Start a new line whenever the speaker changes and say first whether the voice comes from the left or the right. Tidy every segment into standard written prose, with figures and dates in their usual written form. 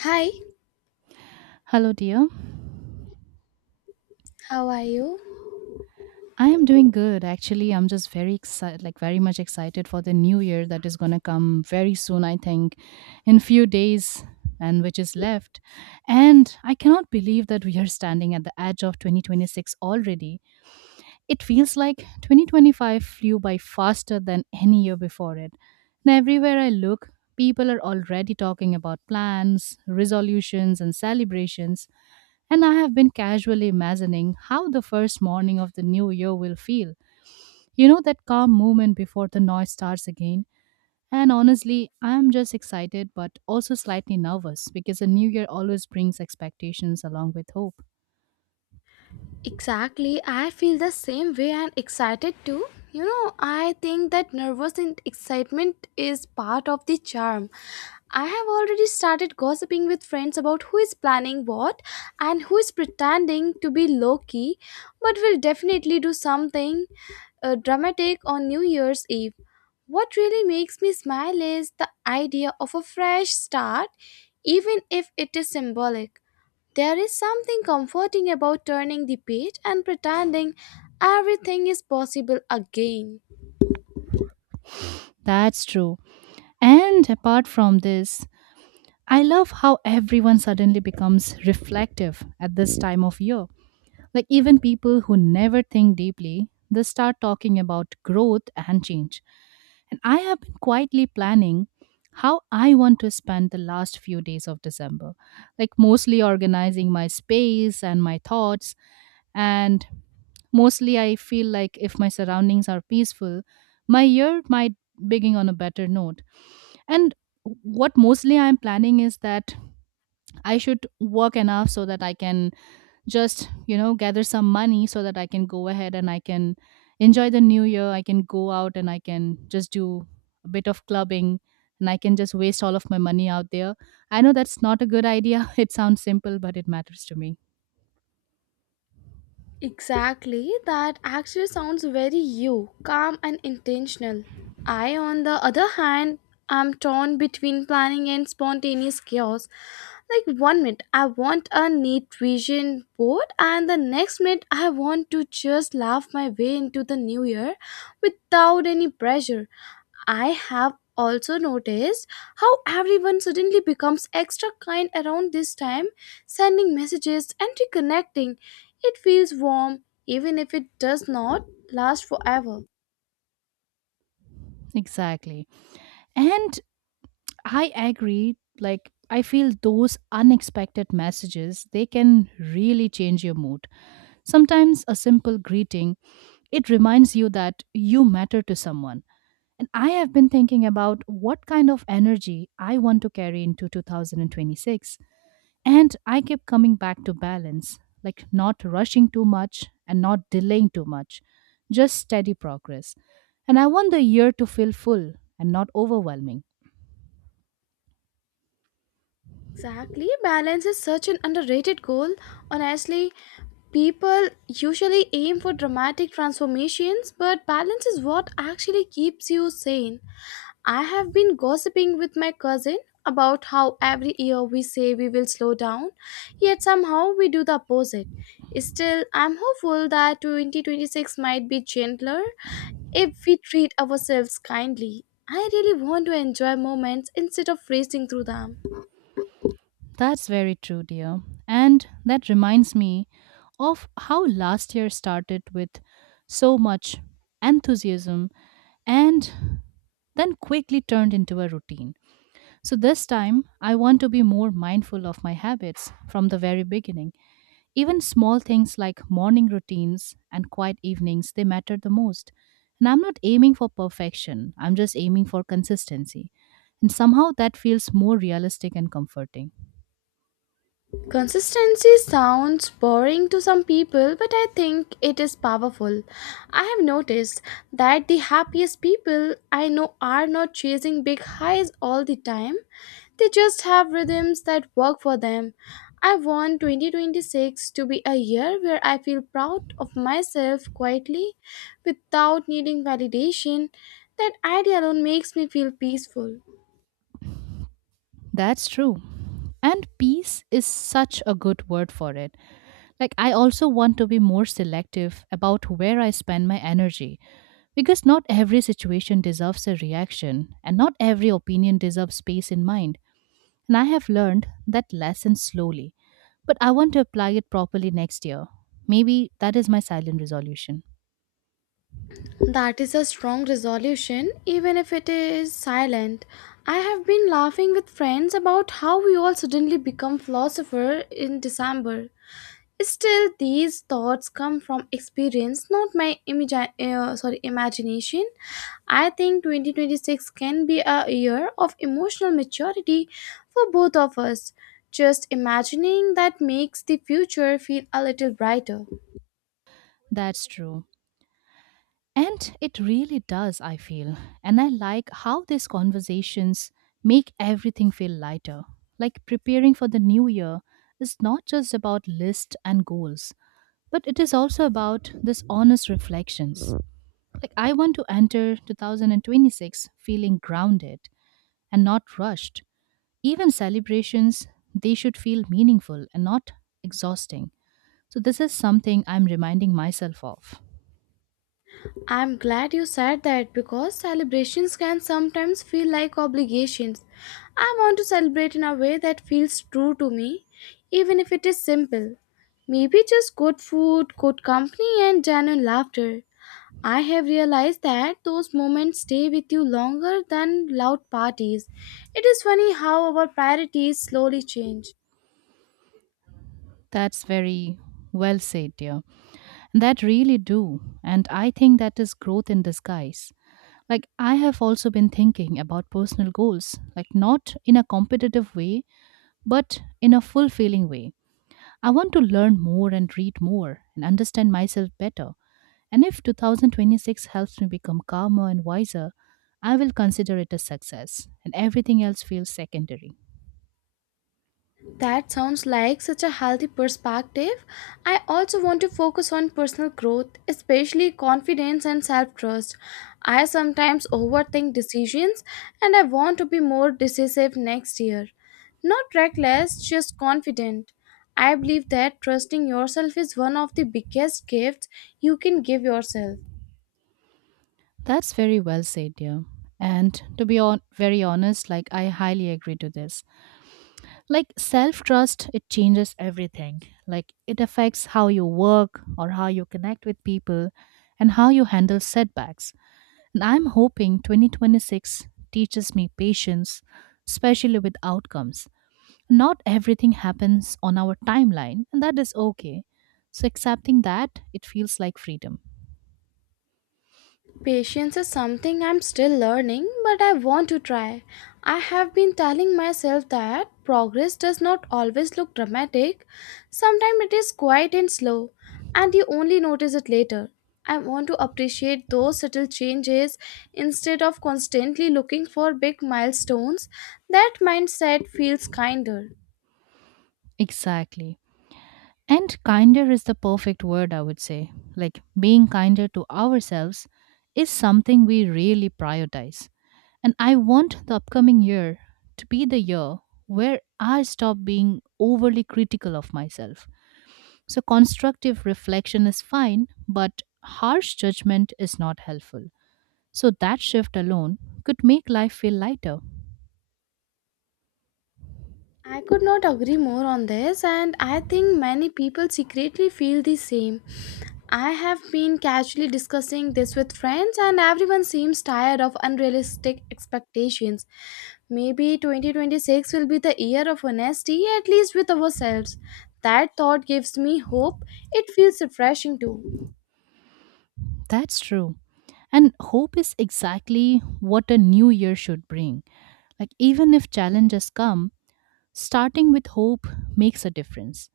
left: Hi,
right: Hello, dear.
left: how are you?
right: I am doing good. Actually, I'm just very excited, like very much excited for the new year that is going to come very soon, I think, in few days and which is left. And I cannot believe that we are standing at the edge of 2026 already. It feels like 2025 flew by faster than any year before it. And everywhere I look, people are already talking about plans, resolutions and celebrations. And I have been casually imagining how the first morning of the new year will feel. You know, that calm moment before the noise starts again. And honestly, I am just excited but also slightly nervous because a new year always brings expectations along with hope.
left: Exactly, I feel the same way and excited too. You know, I think that nervous and excitement is part of the charm. I have already started gossiping with friends about who is planning what and who is pretending to be low key, but will definitely do something dramatic on New Year's Eve. What really makes me smile is the idea of a fresh start, even if it is symbolic. There is something comforting about turning the page and pretending everything is possible again.
right: That's true. And apart from this, I love how everyone suddenly becomes reflective at this time of year. Like even people who never think deeply, they start talking about growth and change. And I have been quietly planning how I want to spend the last few days of December, like mostly organizing my space and my thoughts. And mostly I feel like if my surroundings are peaceful, my year might begin on a better note. And what mostly I'm planning is that I should work enough so that I can just gather some money so that I can go ahead and I can enjoy the new year. I can go out and I can just do a bit of clubbing, and I can just waste all of my money out there. I know that's not a good idea. It sounds simple but it matters to me.
left: Exactly, that actually sounds very you, calm and intentional. I, on the other hand, am torn between planning and spontaneous chaos. Like one minute, I want a neat vision board, and the next minute, I want to just laugh my way into the new year without any pressure. I have also noticed how everyone suddenly becomes extra kind around this time, sending messages and reconnecting, it feels warm even if it does not last forever.
right: Exactly. And I agree, like I feel those unexpected messages, they can really change your mood. Sometimes a simple greeting, it reminds you that you matter to someone. And I have been thinking about what kind of energy I want to carry into 2026. And I kept coming back to balance, like not rushing too much and not delaying too much, just steady progress. And I want the year to feel full and not overwhelming.
left: Exactly, balance is such an underrated goal. Honestly, people usually aim for dramatic transformations, but balance is what actually keeps you sane. I have been gossiping with my cousin about how every year we say we will slow down, yet somehow we do the opposite. Still, I'm hopeful that 2026 might be gentler. If we treat ourselves kindly, I really want to enjoy moments instead of racing through them.
right: That's very true, dear. And that reminds me of how last year started with so much enthusiasm and then quickly turned into a routine. So this time, I want to be more mindful of my habits from the very beginning. Even small things like morning routines and quiet evenings, they matter the most. And I'm not aiming for perfection, I'm just aiming for consistency. And somehow that feels more realistic and comforting.
left: Consistency sounds boring to some people, but I think it is powerful. I have noticed that the happiest people I know are not chasing big highs all the time, they just have rhythms that work for them. I want 2026 to be a year where I feel proud of myself quietly without needing validation. That idea alone makes me feel peaceful.
right: That's true. And peace is such a good word for it. Like, I also want to be more selective about where I spend my energy. Because not every situation deserves a reaction, and not every opinion deserves space in mind. And I have learned that lesson slowly, but I want to apply it properly next year. Maybe that is my silent resolution.
left: That is a strong resolution, even if it is silent. I have been laughing with friends about how we all suddenly become philosophers in December. Still, these thoughts come from experience, not my imagi- sorry imagination. I think 2026 can be a year of emotional maturity for both of us. Just imagining that makes the future feel a little brighter.
right: That's true. And it really does, I feel. And I like how these conversations make everything feel lighter. Like preparing for the new year is not just about lists and goals, but it is also about this honest reflections. Like I want to enter 2026 feeling grounded and not rushed. Even celebrations, they should feel meaningful and not exhausting. So this is something I'm reminding myself of.
left: I'm glad you said that because celebrations can sometimes feel like obligations. I want to celebrate in a way that feels true to me, even if it is simple. Maybe just good food, good company, and genuine laughter. I have realized that those moments stay with you longer than loud parties. It is funny how our priorities slowly change.
right: That's very well said, dear. And that really do. And I think that is growth in disguise. Like I have also been thinking about personal goals, like not in a competitive way, but in a fulfilling way. I want to learn more and read more and understand myself better. And if 2026 helps me become calmer and wiser, I will consider it a success, and everything else feels secondary.
left: That sounds like such a healthy perspective. I also want to focus on personal growth, especially confidence and self trust. I sometimes overthink decisions and I want to be more decisive next year. Not reckless, just confident. I believe that trusting yourself is one of the biggest gifts you can give yourself.
right: That's very well said, dear. And to be on, very honest, like I highly agree to this. Like self trust, it changes everything. Like it affects how you work or how you connect with people and how you handle setbacks. And I'm hoping 2026 teaches me patience, especially with outcomes. Not everything happens on our timeline, and that is okay. So, accepting that, it feels like freedom.
left: Patience is something I'm still learning, but I want to try. I have been telling myself that progress does not always look dramatic. Sometimes it is quiet and slow, and you only notice it later. I want to appreciate those subtle changes instead of constantly looking for big milestones. That mindset feels kinder.
right: Exactly. And kinder is the perfect word, I would say. Like being kinder to ourselves is something we really prioritize. And I want the upcoming year to be the year where I stop being overly critical of myself. So, constructive reflection is fine, but harsh judgment is not helpful. So, that shift alone could make life feel lighter.
left: I could not agree more on this, and I think many people secretly feel the same. I have been casually discussing this with friends, and everyone seems tired of unrealistic expectations. Maybe 2026 will be the year of honesty, at least with ourselves. That thought gives me hope. It feels refreshing too.
right: That's true. And hope is exactly what a new year should bring. Like, even if challenges come, starting with hope makes a difference.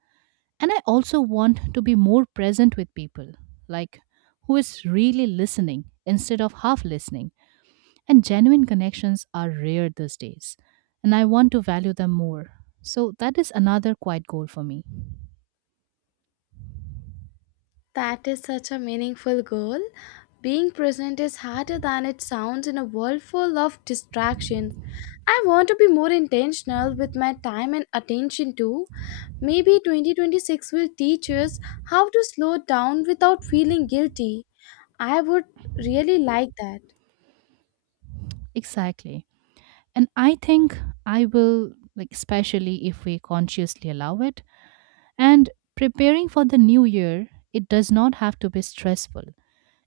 right: And I also want to be more present with people, like who is really listening instead of half listening. And genuine connections are rare these days, and I want to value them more. So that is another quiet goal for me.
left: That is such a meaningful goal. Being present is harder than it sounds in a world full of distractions. I want to be more intentional with my time and attention too. Maybe 2026 will teach us how to slow down without feeling guilty. I would really like that.
right: Exactly. And I think I will, like, especially if we consciously allow it. And preparing for the new year, it does not have to be stressful.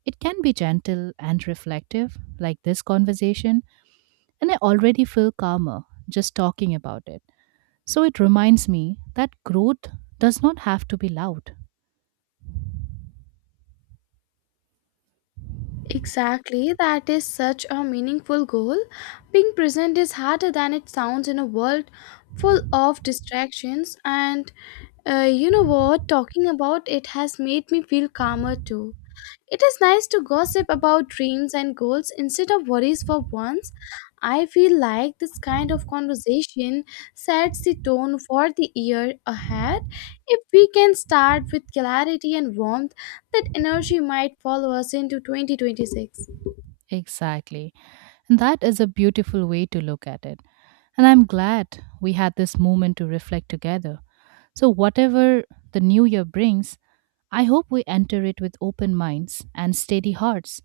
right: It can be gentle and reflective, like this conversation, and I already feel calmer just talking about it. So it reminds me that growth does not have to be loud.
left: Exactly, that is such a meaningful goal. Being present is harder than it sounds in a world full of distractions, and you know what? Talking about it has made me feel calmer too. It is nice to gossip about dreams and goals instead of worries for once. I feel like this kind of conversation sets the tone for the year ahead. If we can start with clarity and warmth, that energy might follow us into 2026.
right: Exactly. And that is a beautiful way to look at it. And I'm glad we had this moment to reflect together. So, whatever the new year brings, I hope we enter it with open minds and steady hearts.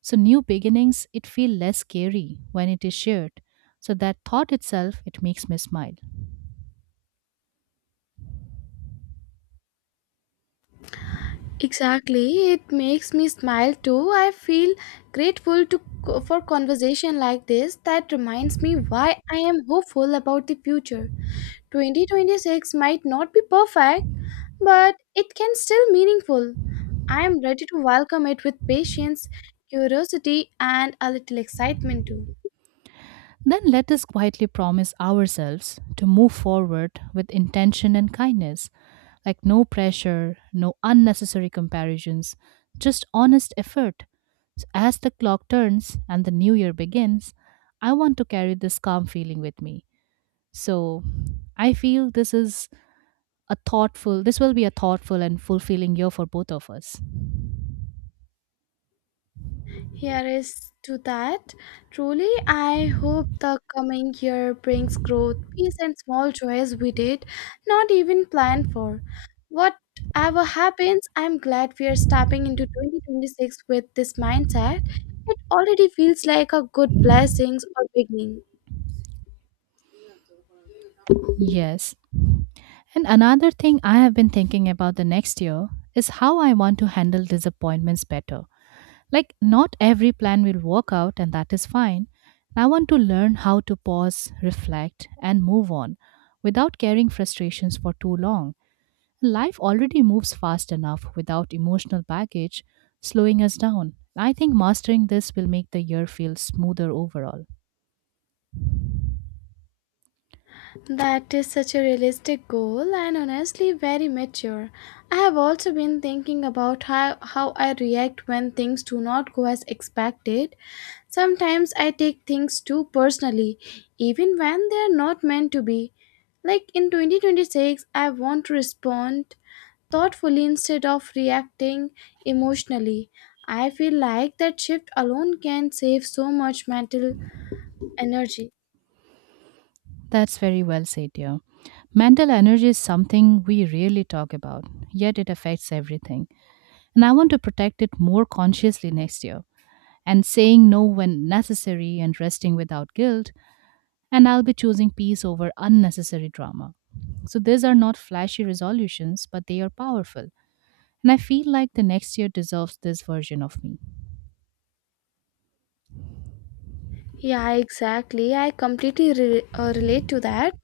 right: So, new beginnings, it feel less scary when it is shared. So, that thought itself, it makes me smile.
left: Exactly, it makes me smile too. I feel grateful to for conversation like this that reminds me why I am hopeful about the future. 2026 might not be perfect, but it can still meaningful. I am ready to welcome it with patience, curiosity and a little excitement too.
right: Then let us quietly promise ourselves to move forward with intention and kindness, like no pressure, no unnecessary comparisons, just honest effort. So as the clock turns and the new year begins, I want to carry this calm feeling with me. So I feel this will be a thoughtful and fulfilling year for both of us.
left: Here is to that. Truly, I hope the coming year brings growth, peace, and small joys we did not even plan for. Whatever happens, I'm glad we are stepping into 2026 with this mindset. It already feels like a good blessings or beginning.
right: Yes. And another thing I have been thinking about the next year is how I want to handle disappointments better. Like, not every plan will work out, and that is fine. I want to learn how to pause, reflect, and move on without carrying frustrations for too long. Life already moves fast enough without emotional baggage slowing us down. I think mastering this will make the year feel smoother overall.
left: That is such a realistic goal and honestly very mature. I have also been thinking about how I react when things do not go as expected. Sometimes I take things too personally, even when they are not meant to be. Like in 2026, I want to respond thoughtfully instead of reacting emotionally. I feel like that shift alone can save so much mental energy.
right: That's very well said, dear. Mental energy is something we rarely talk about, yet it affects everything. And I want to protect it more consciously next year. And saying no when necessary and resting without guilt, and I'll be choosing peace over unnecessary drama. So these are not flashy resolutions, but they are powerful. And I feel like the next year deserves this version of me.
left: Yeah, exactly. I completely relate to that.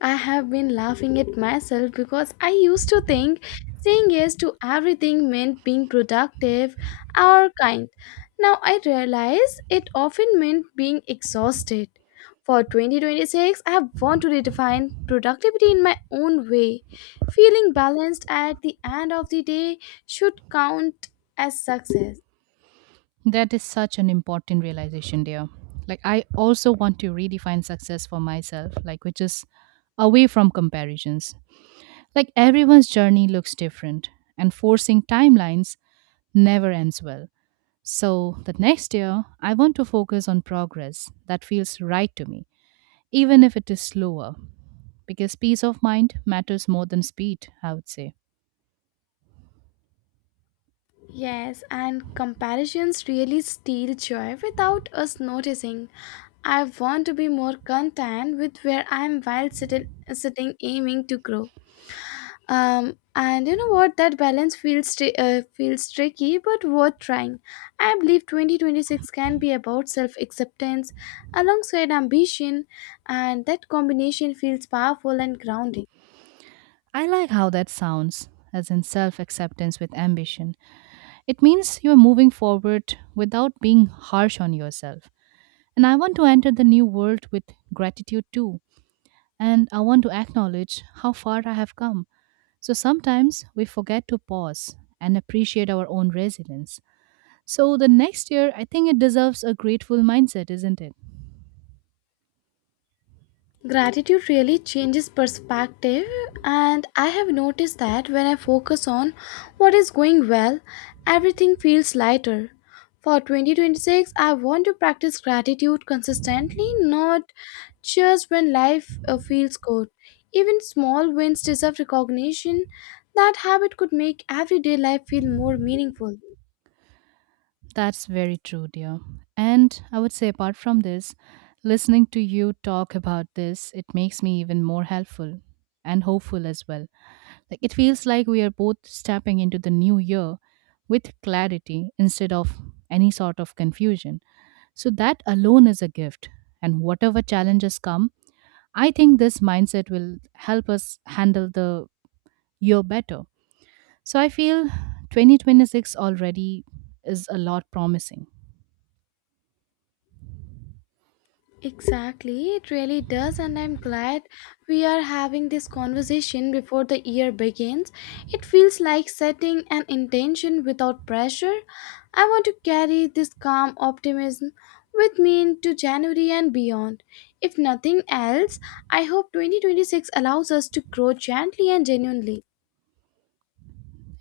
left: I have been laughing at myself because I used to think saying yes to everything meant being productive or kind. Now I realize it often meant being exhausted. For 2026, I want to redefine productivity in my own way. Feeling balanced at the end of the day should count as success.
right: That is such an important realization, dear. Like, I also want to redefine success for myself, like, which is away from comparisons. Like, everyone's journey looks different, and forcing timelines never ends well. So that next year, I want to focus on progress that feels right to me, even if it is slower. Because peace of mind matters more than speed, I would say.
left: Yes, and comparisons really steal joy without us noticing. I want to be more content with where I am while sitting aiming to grow. And you know what? That balance feels tricky, but worth trying. I believe 2026 can be about self acceptance alongside ambition, and that combination feels powerful and grounding.
right: I like how that sounds, as in self acceptance with ambition. It means you are moving forward without being harsh on yourself. And I want to enter the new world with gratitude too. And I want to acknowledge how far I have come. So sometimes we forget to pause and appreciate our own resilience. So the next year, I think it deserves a grateful mindset, isn't it?
left: Gratitude really changes perspective, and I have noticed that when I focus on what is going well, everything feels lighter. For 2026, I want to practice gratitude consistently, not just when life feels good. Even small wins deserve recognition. That habit could make everyday life feel more meaningful.
right: That's very true, dear. And I would say, apart from this, listening to you talk about this, it makes me even more helpful and hopeful as well. Like it feels like we are both stepping into the new year with clarity instead of any sort of confusion. So that alone is a gift. And whatever challenges come, I think this mindset will help us handle the year better. So I feel 2026 already is a lot promising.
left: Exactly, it really does, and I'm glad we are having this conversation before the year begins. It feels like setting an intention without pressure. I want to carry this calm optimism with me into January and beyond. If nothing else, I hope 2026 allows us to grow gently and genuinely.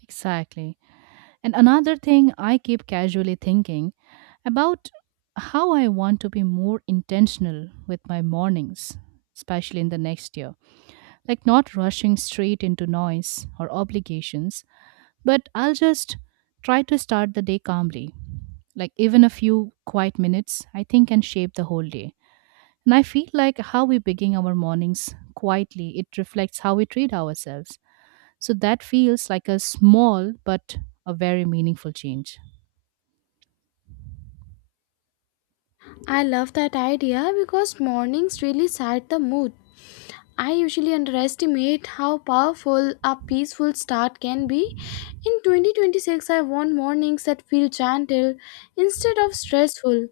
right: Exactly. And another thing I keep casually thinking about how I want to be more intentional with my mornings, especially in the next year. Like not rushing straight into noise or obligations, but I'll just try to start the day calmly. Like even a few quiet minutes, I think can shape the whole day. And I feel like how we begin our mornings quietly, it reflects how we treat ourselves. So that feels like a small but a very meaningful change.
left: I love that idea because mornings really set the mood. I usually underestimate how powerful a peaceful start can be. In 2026, I want mornings that feel gentle instead of stressful,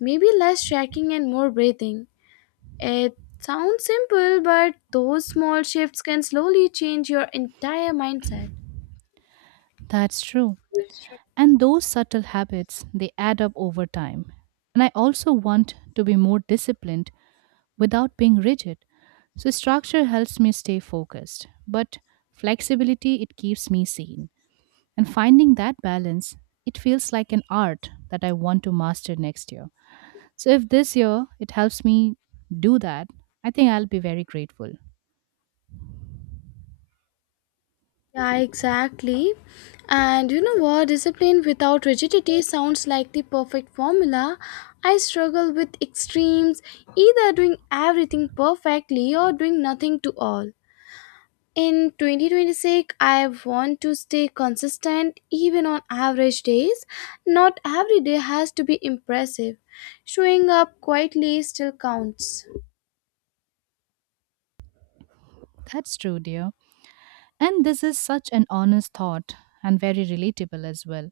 left: maybe less shaking and more breathing. It sounds simple, but those small shifts can slowly change your entire mindset.
right: That's true. And those subtle habits, they add up over time. And I also want to be more disciplined without being rigid. So structure helps me stay focused, but flexibility it keeps me sane. And finding that balance, it feels like an art that I want to master next year. So if this year it helps me do that, I think I'll be very grateful.
left: Yeah, exactly. And you know what? Discipline without rigidity sounds like the perfect formula. I struggle with extremes, either doing everything perfectly or doing nothing to all. In 2026, I want to stay consistent even on average days. Not every day has to be impressive. Showing up quietly still counts.
right: That's true, dear. And this is such an honest thought and very relatable as well.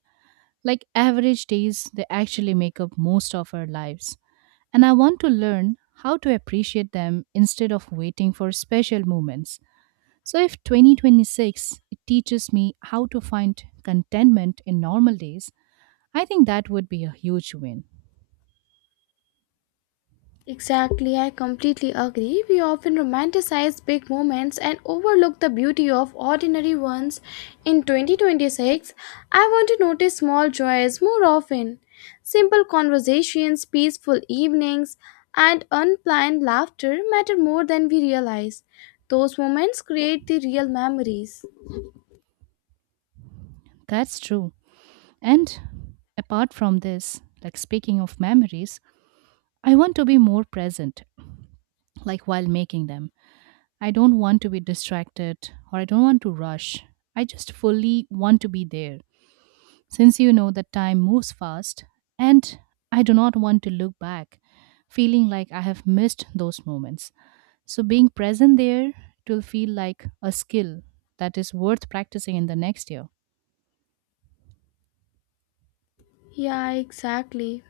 right: Like average days, they actually make up most of our lives. And I want to learn how to appreciate them instead of waiting for special moments. So if 2026 it teaches me how to find contentment in normal days, I think that would be a huge win.
left: Exactly, I completely agree. We often romanticize big moments and overlook the beauty of ordinary ones. In 2026, I want to notice small joys more often. Simple conversations, peaceful evenings, and unplanned laughter matter more than we realize. Those moments create the real memories.
right: That's true. And apart from this, like speaking of memories, I want to be more present, like while making them. I don't want to be distracted or I don't want to rush. I just fully want to be there. Since you know that time moves fast, and I do not want to look back, feeling like I have missed those moments. So being present there, it will feel like a skill that is worth practicing in the next year.
left: Yeah, exactly.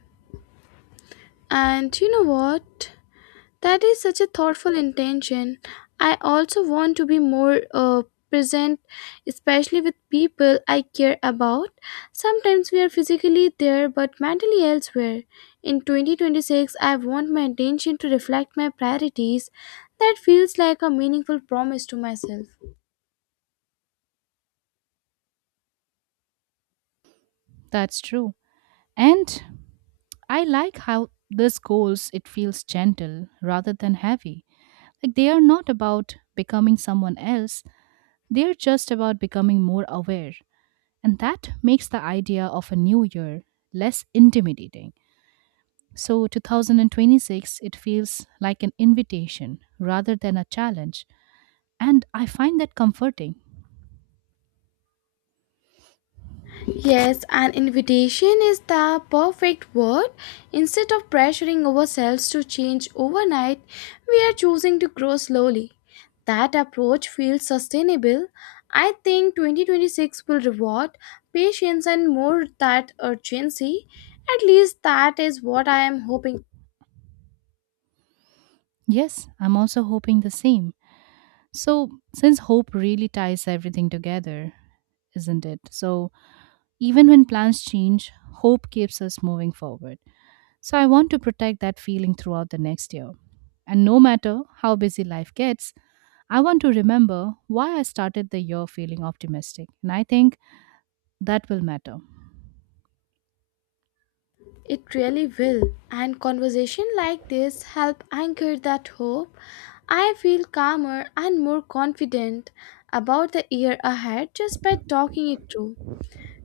left: And you know what? That is such a thoughtful intention. I also want to be more present, especially with people I care about. Sometimes we are physically there but mentally elsewhere. In 2026, I want my intention to reflect my priorities. That feels like a meaningful promise to myself.
right: That's true. And I like how this goals it feels gentle rather than heavy. Like they are not about becoming someone else, they're just about becoming more aware. And that makes the idea of a new year less intimidating. So 2026 it feels like an invitation rather than a challenge, and I find that comforting.
left: Yes, an invitation is the perfect word. Instead of pressuring ourselves to change overnight, we are choosing to grow slowly. That approach feels sustainable. I think 2026 will reward patience and more that urgency. At least that is what I am hoping.
right: Yes, I'm also hoping the same. So since hope really ties everything together, isn't it? So even when plans change, hope keeps us moving forward. So I want to protect that feeling throughout the next year. And no matter how busy life gets, I want to remember why I started the year feeling optimistic. And I think that will matter.
left: It really will, and conversation like this help anchor that hope. I feel calmer and more confident about the year ahead just by talking it through.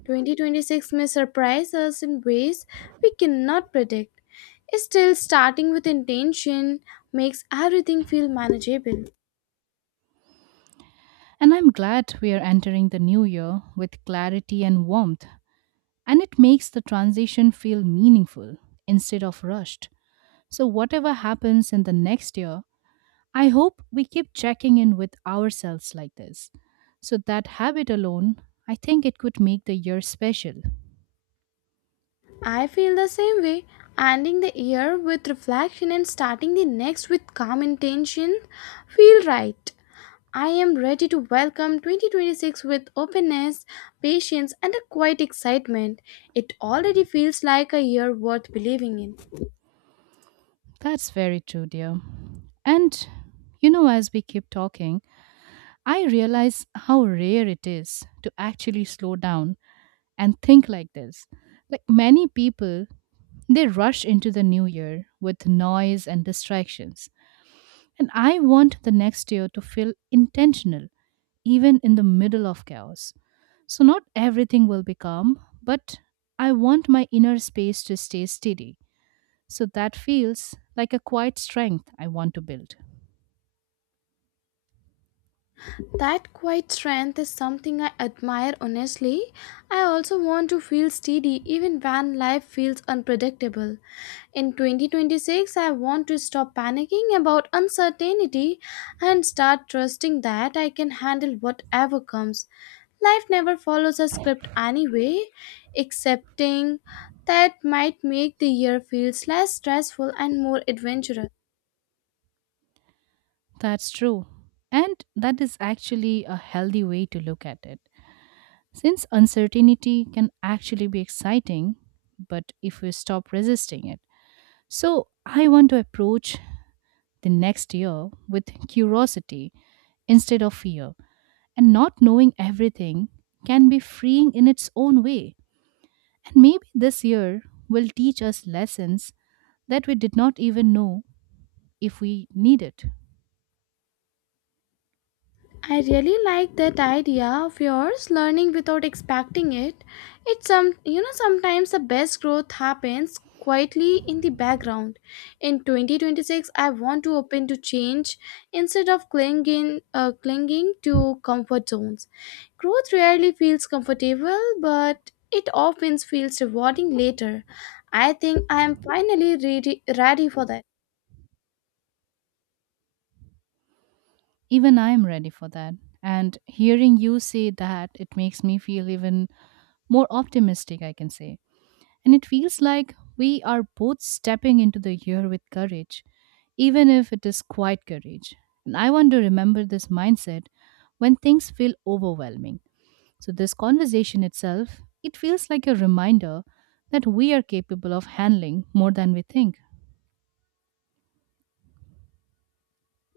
left: 2026 may surprise us in ways we cannot predict. Still, starting with intention makes everything feel manageable.
right: And I'm glad we are entering the new year with clarity and warmth. And it makes the transition feel meaningful instead of rushed. So whatever happens in the next year, I hope we keep checking in with ourselves like this. So that habit alone, I think it could make the year special.
left: I feel the same way. Ending the year with reflection and starting the next with calm intention feel right. I am ready to welcome 2026 with openness, patience, and a quiet excitement. It already feels like a year worth believing in.
right: That's very true, dear. And you know, as we keep talking, I realize how rare it is to actually slow down and think like this. Like many people, they rush into the new year with noise and distractions. And I want the next year to feel intentional even in the middle of chaos. So not everything will be calm, but I want my inner space to stay steady. So that feels like a quiet strength I want to build.
left: That quiet strength is something I admire honestly. I also want to feel steady even when life feels unpredictable. In 2026, I want to stop panicking about uncertainty and start trusting that I can handle whatever comes. Life never follows a script anyway, accepting that might make the year feels less stressful and more adventurous.
right: That's true. And that is actually a healthy way to look at it. Since uncertainty can actually be exciting, but if we stop resisting it. So I want to approach the next year with curiosity instead of fear, and not knowing everything can be freeing in its own way. And maybe this year will teach us lessons that we did not even know if we needed.
left: I really like that idea of yours learning without expecting it. It's some you know Sometimes the best growth happens quietly in the background. In 2026 I want to open to change instead of clinging to comfort zones. Growth rarely feels comfortable but it often feels rewarding later. I think I am finally ready for that.
right: Even I am ready for that. And hearing you say that, it makes me feel even more optimistic, I can say. And it feels like we are both stepping into the year with courage, even if it is quiet courage. And I want to remember this mindset when things feel overwhelming. So this conversation itself, it feels like a reminder that we are capable of handling more than we think.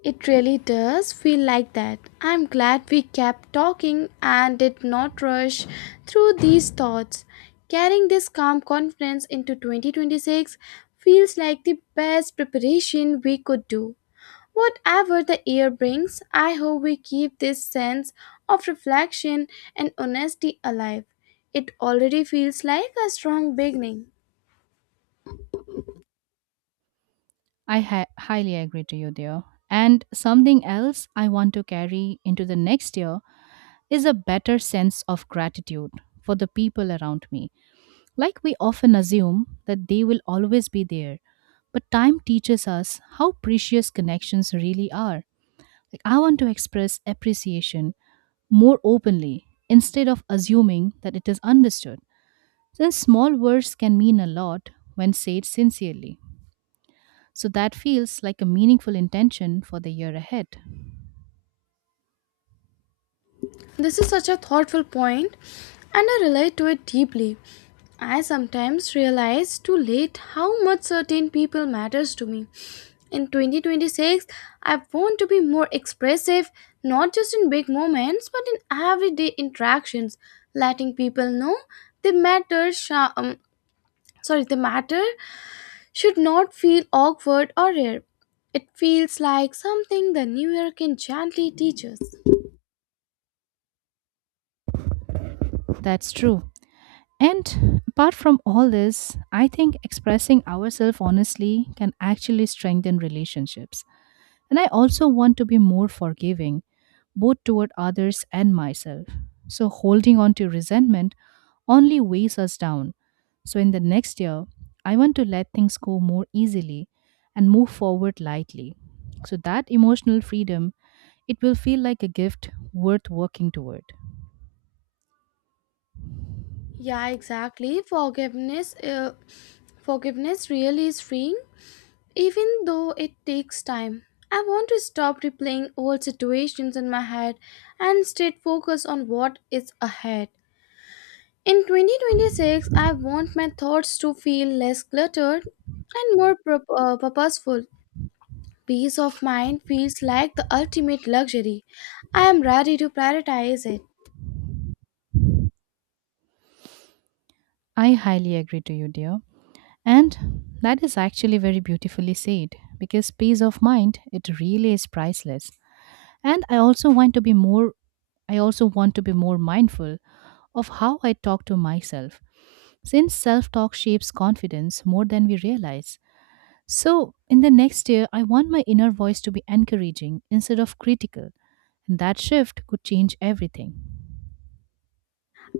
left: It really does feel like that. I'm glad we kept talking and did not rush through these thoughts. Carrying this calm confidence into 2026 feels like the best preparation we could do. Whatever the year brings, I hope we keep this sense of reflection and honesty alive. It already feels like a strong beginning.
right: I highly agree to you there. And something else I want to carry into the next year is a better sense of gratitude for the people around me. Like we often assume that they will always be there, but time teaches us how precious connections really are. Like I want to express appreciation more openly instead of assuming that it is understood. Since small words can mean a lot when said sincerely. So that feels like a meaningful intention for the year ahead.
left: This is such a thoughtful point, and I relate to it deeply. I sometimes realize too late how much certain people matters to me. In 2026, I want to be more expressive, not just in big moments, but in everyday interactions, letting people know they matter. The matter should not feel awkward or rare. It feels like something the new year can gently teach us.
right: That's true. And apart from all this, I think expressing ourselves honestly can actually strengthen relationships. And I also want to be more forgiving, both toward others and myself. So holding on to resentment only weighs us down. So in the next year, I want to let things go more easily and move forward lightly. So that emotional freedom, it will feel like a gift worth working toward.
left: Yeah, exactly. Forgiveness really is freeing, even though it takes time. I want to stop replaying old situations in my head and instead focus on what is ahead. In 2026, I want my thoughts to feel less cluttered and more purposeful. Peace of mind feels like the ultimate luxury. I am ready to prioritize it.
right: I highly agree to you, dear. And that is actually very beautifully said because peace of mind, it really is priceless. And I also want to be more mindful of how I talk to myself, since self talk shapes confidence more than we realize. So in the next year, I want my inner voice to be encouraging instead of critical, and that shift could change everything.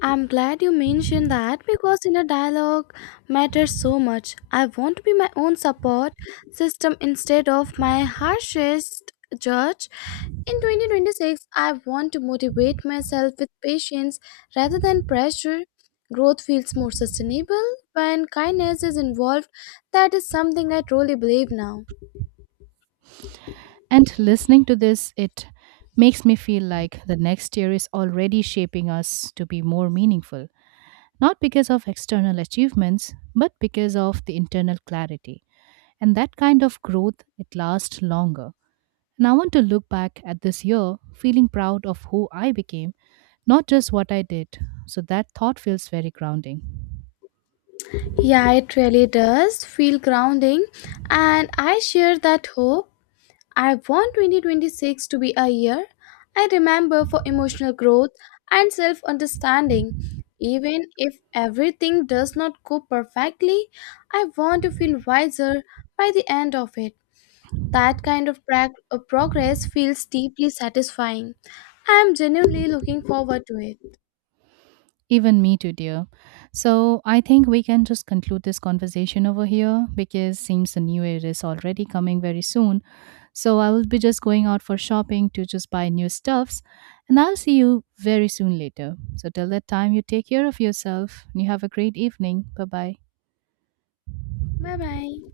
left: I'm glad you mentioned that because inner dialogue matters so much. I want to be my own support system instead of my harshest judge. In 2026, I want to motivate myself with patience rather than pressure. Growth feels more sustainable when kindness is involved. That is something I truly believe now.
right: And listening to this, it makes me feel like the next year is already shaping us to be more meaningful, not because of external achievements, but because of the internal clarity. And that kind of growth, it lasts longer. And I want to look back at this year feeling proud of who I became, not just what I did. So that thought feels very grounding.
left: Yeah, it really does feel grounding, and I share that hope. I want 2026 to be a year I remember for emotional growth and self understanding. Even if everything does not go perfectly, I want to feel wiser by the end of it. That kind of progress feels deeply satisfying. I am genuinely looking forward to it.
right: Even me too, dear. So I think we can just conclude this conversation over here because seems the new year is already coming very soon. So I will be just going out for shopping to just buy new stuffs, and I'll see you very soon later. So till that time you take care of yourself and you have a great evening. Bye bye.
left: Bye bye.